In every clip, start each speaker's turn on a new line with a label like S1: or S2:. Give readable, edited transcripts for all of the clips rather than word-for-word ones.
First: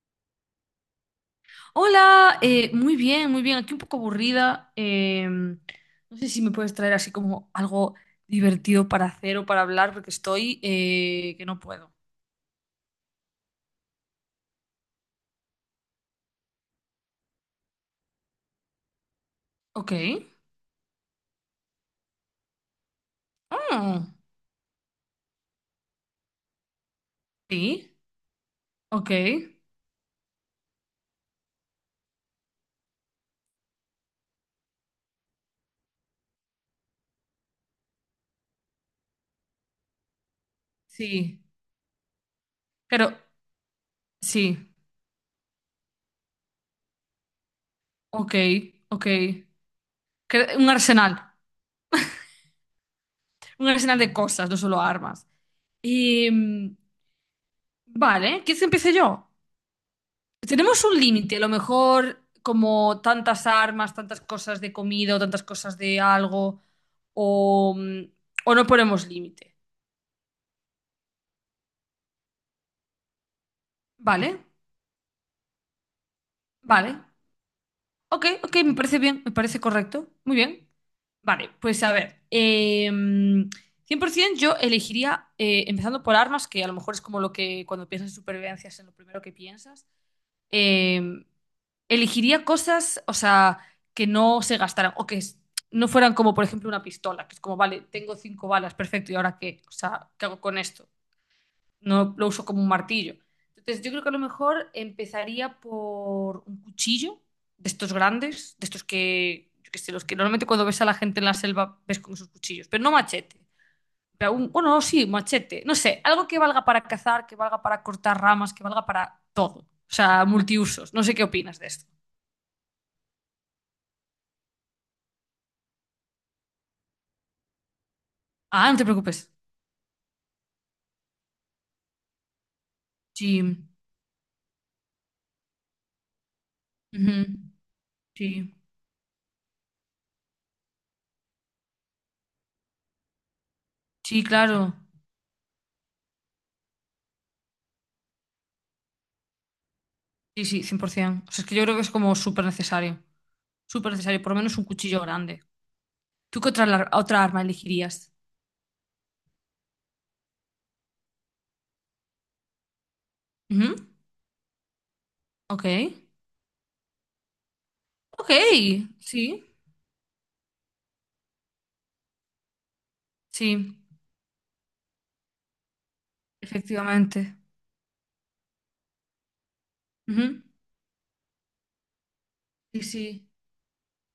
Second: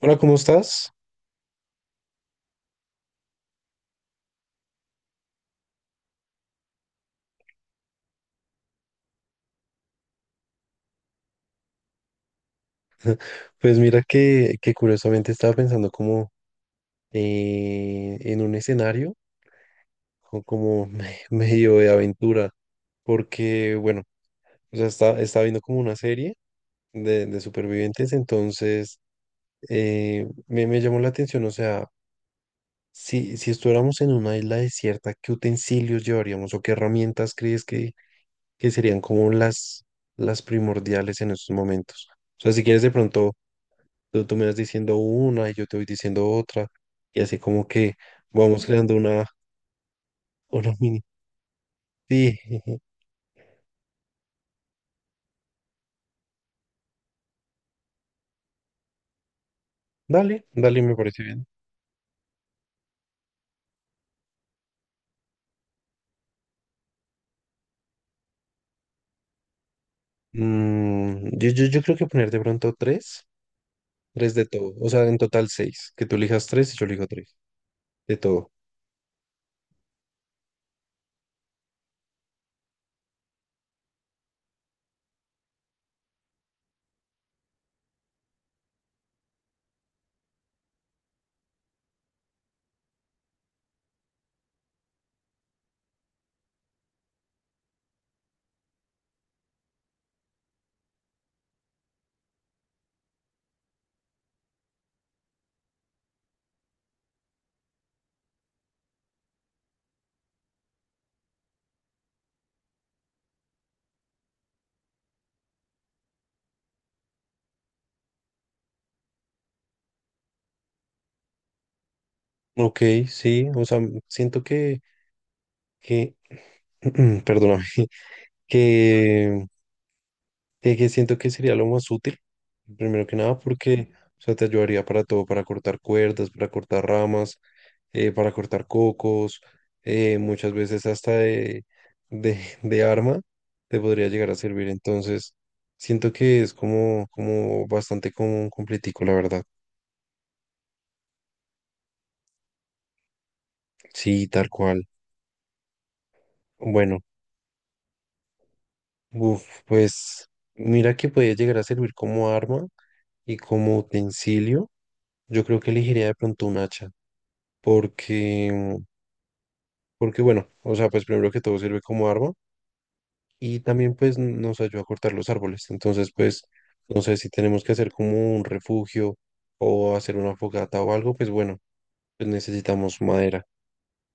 S1: Hola, ¿cómo estás?
S2: Hola, muy bien, muy bien. Aquí un poco aburrida. No sé si me puedes traer así como algo divertido para hacer o para hablar, porque estoy que no puedo.
S1: Pues mira que curiosamente estaba pensando como en un escenario
S2: Ok.
S1: medio de aventura, porque bueno,
S2: Ah,
S1: o sea, estaba viendo como una serie de
S2: sí.
S1: supervivientes. Entonces
S2: Ok.
S1: me llamó la atención. O sea, si estuviéramos en una isla desierta, ¿qué utensilios llevaríamos o qué herramientas crees que serían como las primordiales en
S2: Sí.
S1: estos momentos? O sea, si quieres de
S2: Pero
S1: pronto, tú me vas
S2: sí.
S1: diciendo una y yo te voy diciendo otra. Y así como que
S2: Ok.
S1: vamos creando
S2: Ok.
S1: una,
S2: Un
S1: una mini.
S2: arsenal.
S1: Sí,
S2: Un arsenal de cosas, no solo armas. Em, vale, ¿quieres que empiece yo?
S1: dale,
S2: Tenemos
S1: dale, me
S2: un
S1: parece
S2: límite, a
S1: bien.
S2: lo mejor como tantas armas, tantas cosas de comida o tantas cosas de algo, o, mm, o no ponemos límite.
S1: Mm, yo creo que poner de pronto tres,
S2: ¿Vale?
S1: de todo. O sea, en total seis. Que tú elijas tres y yo
S2: Vale.
S1: elijo tres. De
S2: Ok,
S1: todo.
S2: ok, me parece bien, me parece correcto. Muy bien. Vale, pues a ver, cien por 100% yo elegiría, empezando por armas, que a lo mejor es como lo que cuando piensas en supervivencia es en lo primero que piensas. Eh, Elegiría cosas, o sea, que no se gastaran o no fueran como, por ejemplo, una pistola, que es como, vale, tengo cinco balas, perfecto, ¿y ahora qué? O sea, ¿qué hago con esto? No lo uso como un martillo. Entonces, yo creo que a lo mejor empezaría por un cuchillo de estos grandes, de estos que, yo qué sé, los que normalmente cuando ves a la gente en la selva ves con esos cuchillos, pero no machete. Pero bueno, sí, machete, no sé, algo que valga para cazar, que valga para cortar ramas, que valga para todo. O sea, multiusos. No sé qué opinas de esto.
S1: Ok, sí. O sea, siento que perdóname,
S2: Ah, no te preocupes.
S1: que, que siento que sería lo más útil. Primero que nada,
S2: Sí,
S1: porque, o sea, te ayudaría para todo, para cortar cuerdas, para cortar
S2: ujú,
S1: ramas, para
S2: sí,
S1: cortar cocos, muchas veces hasta de arma te podría
S2: sí,
S1: llegar a servir.
S2: claro.
S1: Entonces, siento que es como bastante común completico, la verdad.
S2: Sí, sí, 100%. O sea, es que yo creo que es como súper necesario. Súper necesario,
S1: Sí,
S2: por lo
S1: tal
S2: menos un
S1: cual.
S2: cuchillo grande. ¿Tú qué otra,
S1: Bueno,
S2: otra arma elegirías?
S1: uf, pues mira que puede llegar a servir como arma y
S2: Ujú,
S1: como utensilio. Yo creo
S2: ok.
S1: que elegiría de pronto un hacha,
S2: Ok,
S1: porque,
S2: sí,
S1: porque bueno, o sea, pues primero que todo sirve como arma y
S2: sí,
S1: también pues nos ayuda a cortar los árboles. Entonces pues no sé si
S2: efectivamente.
S1: tenemos que hacer como un refugio o hacer una
S2: Ujú,
S1: fogata o algo, pues bueno, pues
S2: sí,
S1: necesitamos
S2: sí.
S1: madera.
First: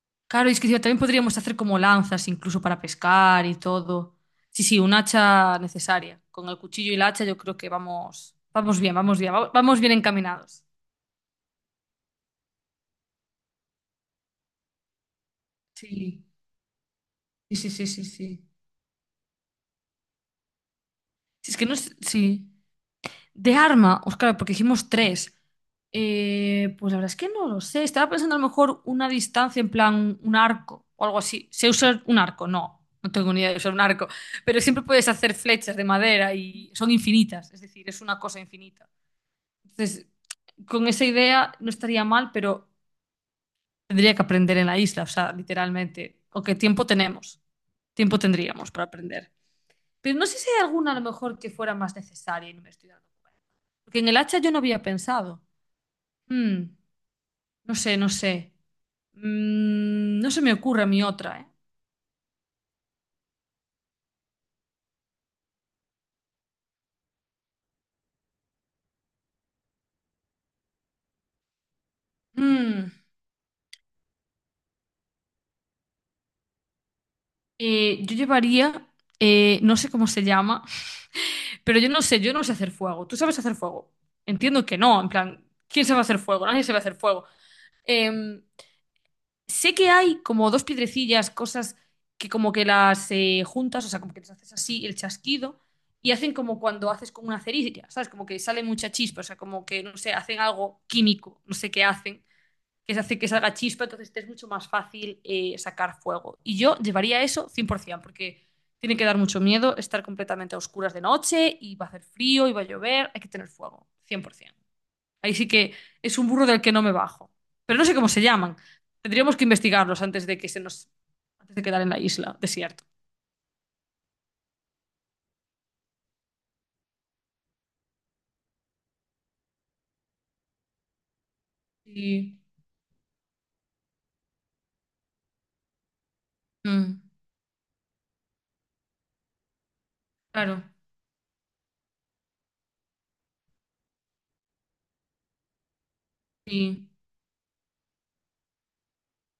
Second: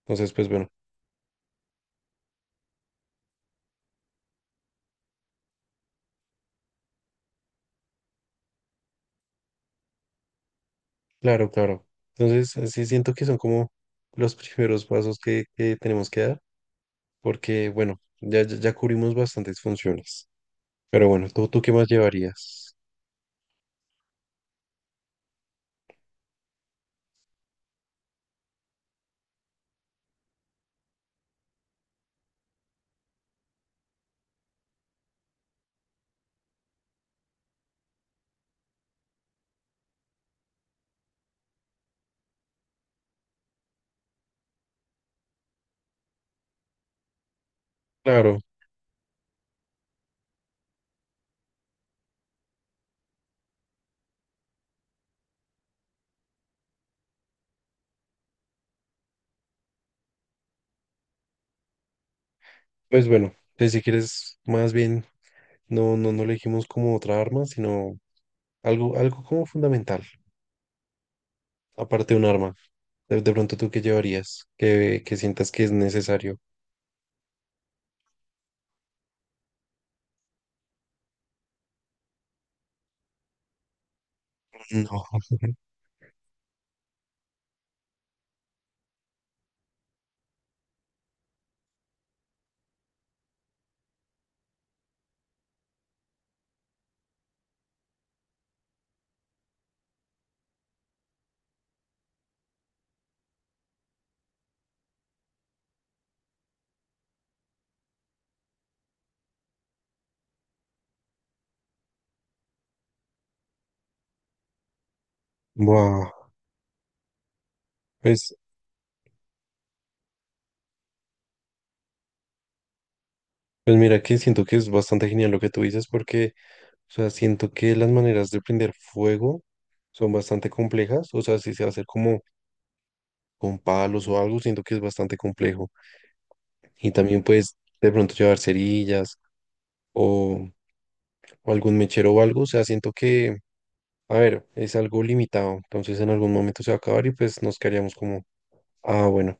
S1: Entonces pues
S2: Claro, y es que
S1: bueno,
S2: encima también podríamos hacer como lanzas incluso para pescar y todo. Sí, sí, un hacha necesaria. Con el cuchillo y la hacha yo creo que vamos bien, vamos bien, vamos bien encaminados.
S1: claro, claro. Entonces sí siento que son como los primeros pasos que tenemos que
S2: Sí.
S1: dar
S2: Sí,
S1: porque
S2: sí, sí,
S1: bueno,
S2: sí, sí.
S1: ya cubrimos bastantes funciones. Pero bueno, ¿tú,
S2: Si es
S1: tú
S2: que
S1: qué
S2: no
S1: más
S2: sé- sí.
S1: llevarías?
S2: De arma, pues claro, porque hicimos tres. Pues la verdad es que no lo sé. Estaba pensando a lo mejor una distancia en plan un arco o algo así. ¿Sé usar un arco? No, no tengo ni idea de usar un arco. Pero siempre puedes hacer flechas de madera y son infinitas. Es decir, es una cosa infinita. Entonces, con esa idea no estaría mal, pero tendría que aprender en la isla, o sea, literalmente. ¿O qué tiempo tenemos? Tiempo
S1: Claro,
S2: tendríamos para aprender. Pero no sé si hay alguna a lo mejor que fuera más necesaria y no me estoy dando cuenta. Porque en el hacha yo no había pensado. Mm, no sé, no sé. No se me ocurre a mí otra, ¿eh?
S1: pues bueno, pues si quieres, más bien, no elegimos como otra arma, sino algo como fundamental. Aparte de un arma,
S2: Mm,
S1: de pronto tú qué llevarías, que sientas que es necesario.
S2: yo llevaría, no sé cómo se llama, pero yo no sé hacer fuego. ¿Tú sabes hacer fuego? Entiendo que no,
S1: No.
S2: en plan, ¿quién sabe hacer fuego? Nadie sabe hacer fuego. Em, Sé que hay como dos piedrecillas, cosas que como que las juntas, o sea, como que les haces así el chasquido y hacen como cuando haces con una cerilla, ¿sabes? Como que sale mucha chispa, o sea, como que, no sé, hacen algo químico, no sé qué hacen, que se hace que salga chispa, entonces te es mucho más fácil sacar fuego. Y yo llevaría eso 100%, porque tiene que dar mucho miedo estar completamente a oscuras de noche y va a hacer frío y va a llover, hay que tener fuego, 100%. Ahí sí que
S1: Buah,
S2: es un burro del que no me bajo. Pero no sé cómo se
S1: Pues,
S2: llaman. Tendríamos que investigarlos antes de que se nos... antes de quedar en la isla, desierto.
S1: pues mira que siento que es bastante genial lo que tú dices porque, o sea, siento que las maneras de prender fuego son bastante complejas. O sea, si se va a hacer como
S2: Sí.
S1: con palos o algo, siento que es bastante complejo. Y
S2: Mm,
S1: también puedes de pronto llevar cerillas o,
S2: claro.
S1: o algún mechero o algo. O sea, siento que, a ver, es algo limitado. Entonces en algún momento se va a
S2: Sí.
S1: acabar y pues nos quedaríamos como, ah, bueno.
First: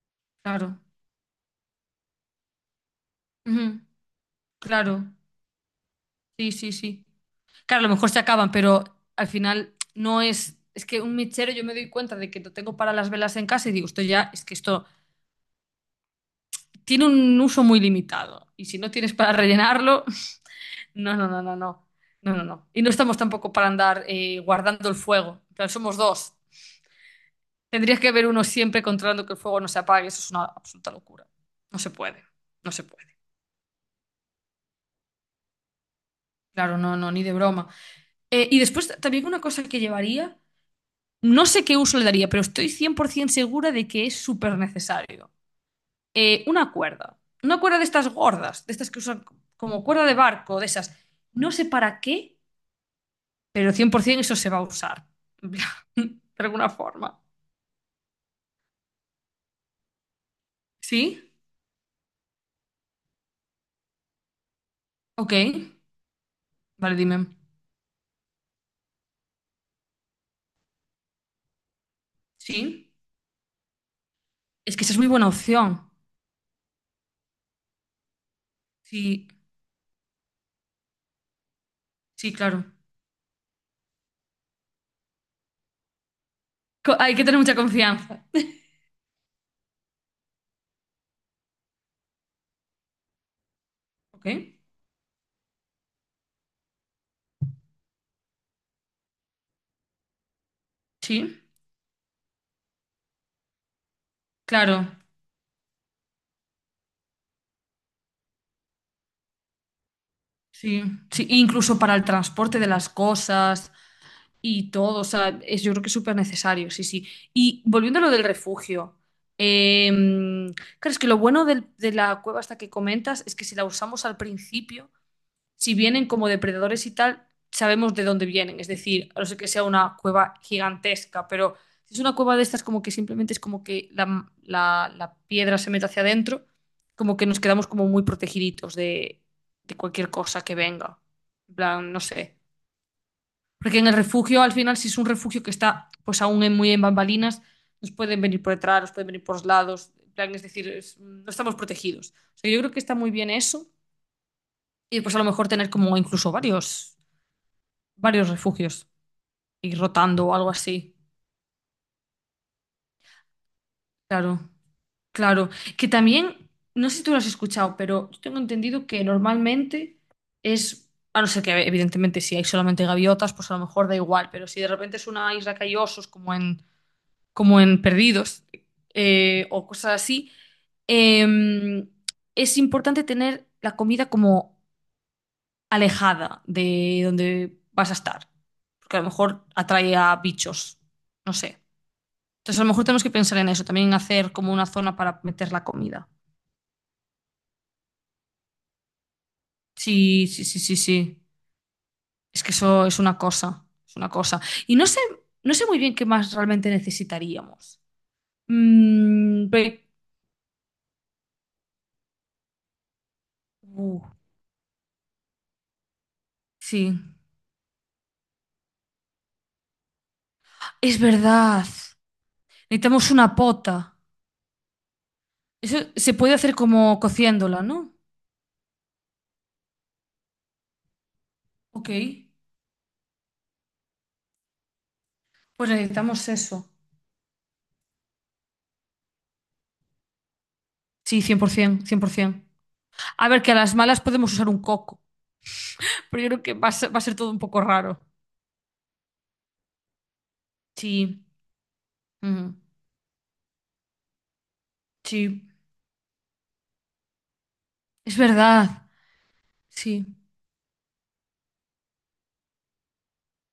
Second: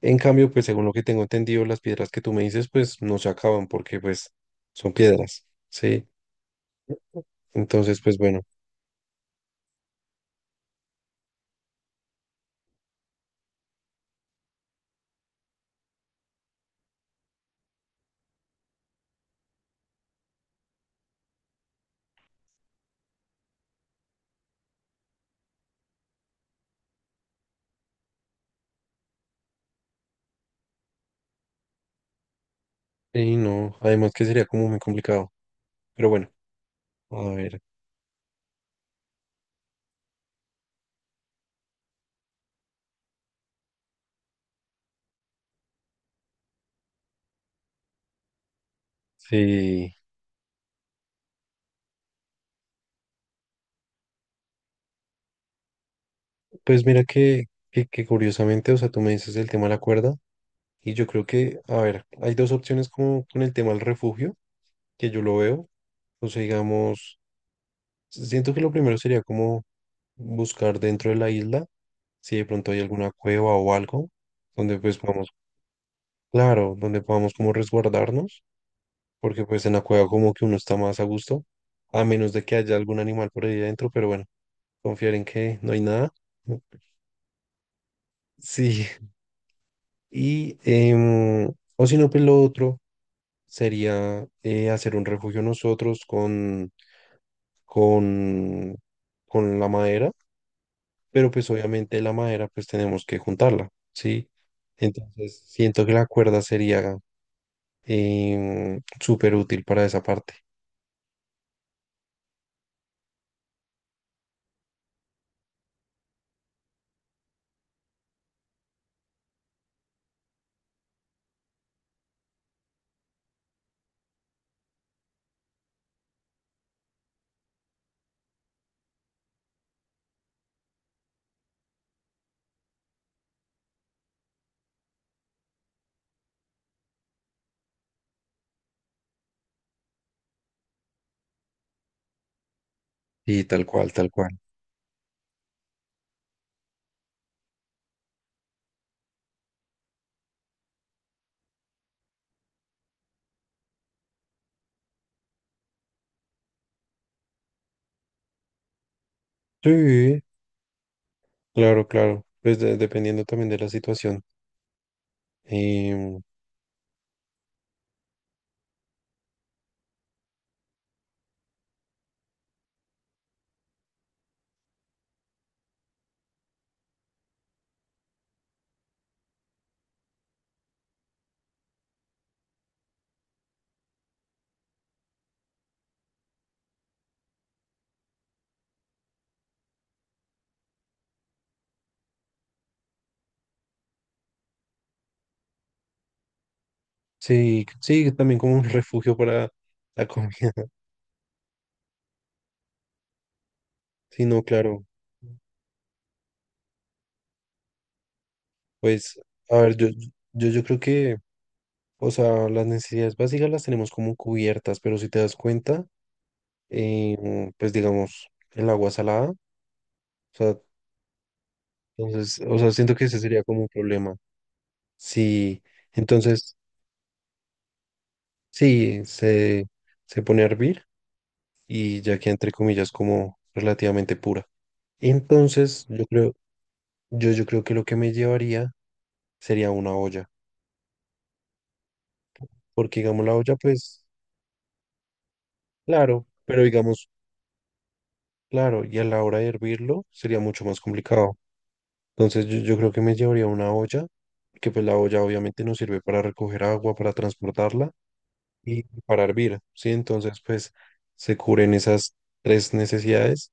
S1: En cambio, pues
S2: Claro.
S1: según lo que tengo entendido, las piedras que tú me dices, pues no se acaban
S2: Ujú,
S1: porque pues son
S2: claro.
S1: piedras, ¿sí?
S2: Sí, sí, sí. Claro, a lo
S1: Entonces,
S2: mejor
S1: pues
S2: se
S1: bueno,
S2: acaban, pero al final no es... Es que un mechero yo me doy cuenta de que lo tengo para las velas en casa y digo, esto ya, es que esto tiene un uso muy limitado. Y si no tienes para rellenarlo, no, no, no, no, no. No, no, no. Y no estamos tampoco para andar guardando el fuego. En plan, somos dos. Tendrías que haber uno siempre controlando que el fuego no se apague. Eso es una absoluta locura. No se puede. No se puede.
S1: y no, además que sería como muy complicado. Pero bueno,
S2: Claro, no, no, ni
S1: a
S2: de
S1: ver,
S2: broma. Y después también una cosa que llevaría, no sé qué uso le daría, pero estoy 100% segura de que es súper necesario. Una cuerda. Una cuerda de estas gordas, de estas que usan como
S1: sí,
S2: cuerda de barco, de esas. No sé para qué, pero 100% eso se va a usar. De alguna
S1: pues mira
S2: forma.
S1: que curiosamente, o sea, tú me dices el tema de la cuerda y yo
S2: Sí,
S1: creo que, a ver, hay dos opciones como con el tema del refugio, que yo
S2: ok.
S1: lo veo, o sea,
S2: Vale,
S1: digamos,
S2: dime.
S1: siento que lo primero sería como buscar dentro de la isla, si de pronto hay
S2: Sí.
S1: alguna cueva o algo,
S2: Es
S1: donde
S2: que esa es
S1: pues
S2: muy buena
S1: vamos.
S2: opción.
S1: Claro, donde podamos como resguardarnos,
S2: Sí,
S1: porque pues en la cueva como que uno está más a gusto, a menos
S2: sí,
S1: de que
S2: claro.
S1: haya algún animal por ahí adentro, pero bueno, confiar en que no hay nada.
S2: Hay que tener mucha confianza.
S1: Sí, y o si no, pues lo otro sería
S2: Ok.
S1: hacer un refugio nosotros con, con la madera, pero
S2: Sí,
S1: pues obviamente la madera pues tenemos que juntarla, ¿sí?
S2: claro.
S1: Entonces siento que la cuerda sería súper útil para esa parte.
S2: Sí, sí, incluso para el transporte de las cosas y todo. O sea, es, yo creo que es súper necesario, sí, sí. Y volviendo a lo del refugio. eh, claro, es que lo bueno de la cueva esta que comentas es que si la usamos al principio. Si vienen como depredadores y tal, sabemos de dónde vienen. Es decir, a no ser que sea una cueva gigantesca, pero si es una cueva de estas, como que simplemente es como que la piedra se mete hacia adentro, como que nos quedamos como muy protegiditos de cualquier cosa que venga. En plan, no sé.
S1: Y tal
S2: Porque en
S1: cual,
S2: el
S1: tal cual.
S2: refugio, al final, si es un refugio que está pues aún muy en bambalinas, nos pueden venir por detrás, nos pueden venir por los lados. En plan, es decir, no estamos protegidos. O sea, yo creo que está muy bien eso. Y después a lo mejor tener como incluso varios varios refugios y
S1: Sí,
S2: rotando o algo así.
S1: claro, claro. Pues dependiendo también de la situación.
S2: Claro, claro. Que
S1: Em,
S2: también, no sé si tú lo has escuchado, pero yo tengo entendido que normalmente es, a no ser que evidentemente si hay solamente gaviotas, pues a lo mejor da igual, pero si de repente es una isla que hay osos como en Perdidos o cosas así, eh, es importante tener la comida como alejada de donde vas a estar, porque a lo mejor atrae a bichos, no sé. Entonces, a lo mejor tenemos que pensar en eso, también hacer como una zona para meter la comida.
S1: sí, sí, también como un refugio para la
S2: Sí,
S1: comida.
S2: sí, sí, sí, sí. Es que eso es una cosa, es una
S1: Sí,
S2: cosa.
S1: no,
S2: Y
S1: claro.
S2: no sé, no sé muy bien qué más realmente necesitaríamos.
S1: Pues,
S2: Mm,
S1: a ver,
S2: ve-
S1: yo creo que, o sea, las necesidades básicas las tenemos
S2: uh,
S1: como cubiertas. Pero si te das cuenta,
S2: sí,
S1: pues digamos, el agua salada, o sea,
S2: es verdad.
S1: entonces, o sea, siento que
S2: Necesitamos
S1: ese
S2: una
S1: sería como un
S2: pota.
S1: problema. Sí,
S2: Eso se puede hacer
S1: entonces,
S2: como cociéndola, ¿no?
S1: sí, se pone a hervir
S2: Ok,
S1: y ya que entre comillas como relativamente pura.
S2: pues
S1: Entonces, yo
S2: necesitamos
S1: creo,
S2: eso.
S1: yo, yo creo que lo que me llevaría sería una olla,
S2: Sí, por ciento, cien por 100%.
S1: porque digamos
S2: A
S1: la
S2: ver, que a
S1: olla,
S2: las malas
S1: pues,
S2: podemos usar un coco, pero
S1: claro,
S2: yo creo que
S1: pero
S2: va a ser, va a
S1: digamos,
S2: ser todo un poco raro.
S1: claro, y a la hora de hervirlo sería mucho más
S2: Sí.
S1: complicado. Entonces,
S2: Ujú.
S1: yo creo que me llevaría una olla, porque pues la olla
S2: Sí,
S1: obviamente nos sirve para recoger agua, para transportarla
S2: es
S1: y
S2: verdad.
S1: para hervir, ¿sí?
S2: Sí.
S1: Entonces, pues, se cubren esas tres necesidades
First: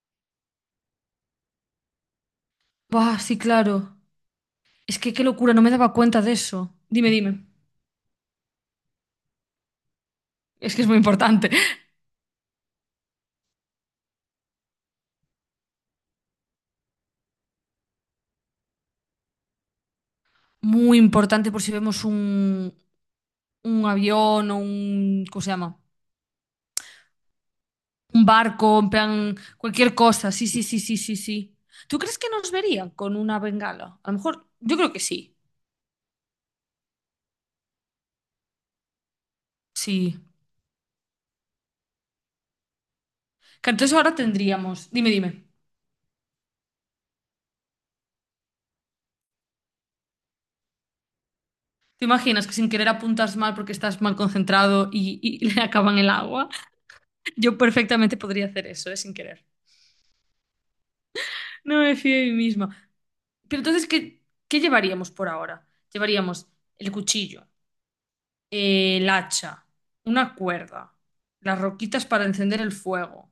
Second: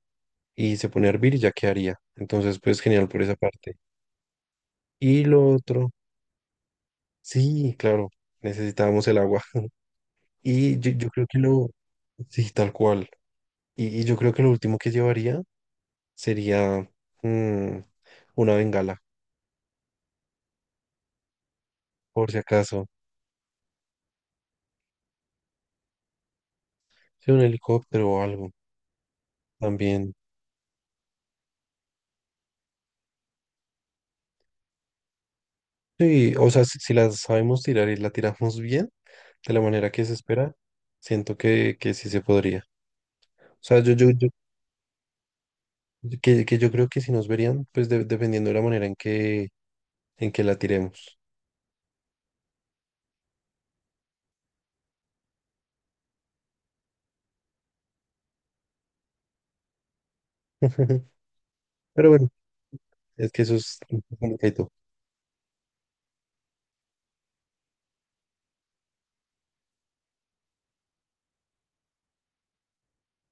S1: y se pone a hervir y ya quedaría. Entonces, pues, genial
S2: Buah,
S1: por esa
S2: sí,
S1: parte.
S2: claro. Es que qué
S1: Y lo
S2: locura, no me
S1: otro,
S2: daba cuenta de eso. Dime, dime.
S1: sí, claro, necesitábamos el agua.
S2: Es
S1: Y
S2: que es
S1: yo,
S2: muy
S1: yo creo
S2: importante.
S1: sí, tal cual. Y yo creo que lo último que llevaría sería mm, una bengala,
S2: Muy importante por si vemos
S1: por si acaso.
S2: un avión o un, ¿cómo se llama?
S1: Sí, un helicóptero o
S2: Un
S1: algo
S2: barco, en plan, cualquier
S1: también.
S2: cosa. Sí, sí, sí, sí, sí, sí. ¿Tú crees que nos verían con una bengala? A lo mejor, yo creo que sí.
S1: Sí, o sea, si la sabemos tirar y la tiramos bien, de la manera que se
S2: Sí.
S1: espera, siento que sí se podría. O
S2: Que
S1: sea,
S2: entonces ahora tendríamos. Dime, dime.
S1: que yo creo que si nos verían, pues dependiendo de la manera en que la tiremos.
S2: ¿Te imaginas que sin querer apuntas mal porque estás mal concentrado y le acaban el agua? Yo perfectamente podría hacer eso, sin querer. No me
S1: Pero
S2: fío de
S1: bueno,
S2: mí misma.
S1: es que eso
S2: Pero
S1: es
S2: entonces, ¿qué
S1: complicadito.
S2: llevaríamos por ahora? Llevaríamos el cuchillo, el hacha, una cuerda, las roquitas para encender el fuego,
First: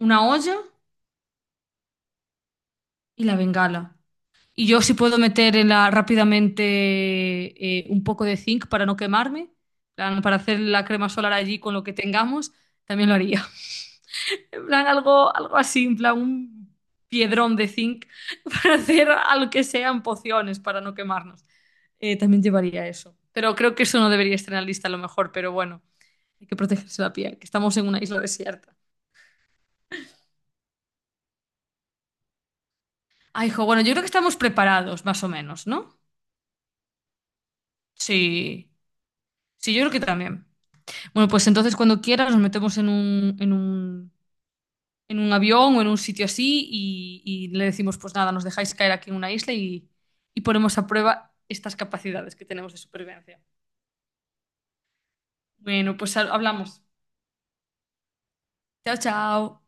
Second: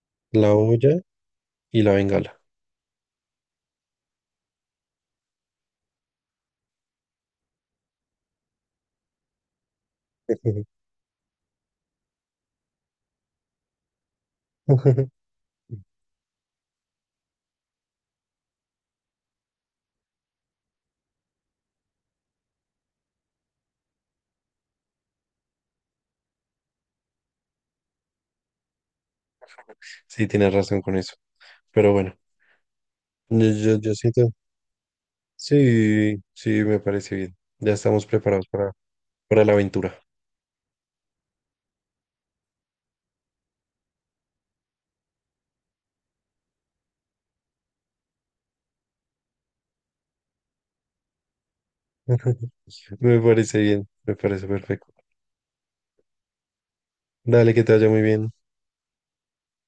S2: una
S1: La
S2: olla
S1: olla y la bengala.
S2: y la bengala. Y yo si puedo meter en la, rápidamente un poco de zinc para no quemarme, plan, para hacer la crema solar allí con lo que tengamos, también lo haría. En plan, algo así, en plan, un piedrón de zinc para hacer algo que sean pociones para no quemarnos. También llevaría eso. Pero creo que eso no debería estar en la lista a lo mejor, pero bueno, hay que protegerse la piel, que estamos en una isla desierta.
S1: Sí, tienes razón con eso. Pero bueno, yo,
S2: Ay, hijo,
S1: yo,
S2: bueno, yo
S1: yo
S2: creo que
S1: siento,
S2: estamos preparados, más o menos, ¿no?
S1: sí, sí, me parece bien. Ya estamos preparados
S2: Sí,
S1: para la
S2: sí, yo creo
S1: aventura.
S2: que también. Bueno, pues entonces cuando quieras nos metemos en un avión o en un sitio así y le decimos, pues nada, nos dejáis caer aquí en una isla y ponemos a prueba estas capacidades que tenemos de
S1: Me
S2: supervivencia.
S1: parece bien, me parece perfecto.
S2: Bueno, pues hablamos.
S1: Dale, que te vaya muy bien.
S2: Chao, chao.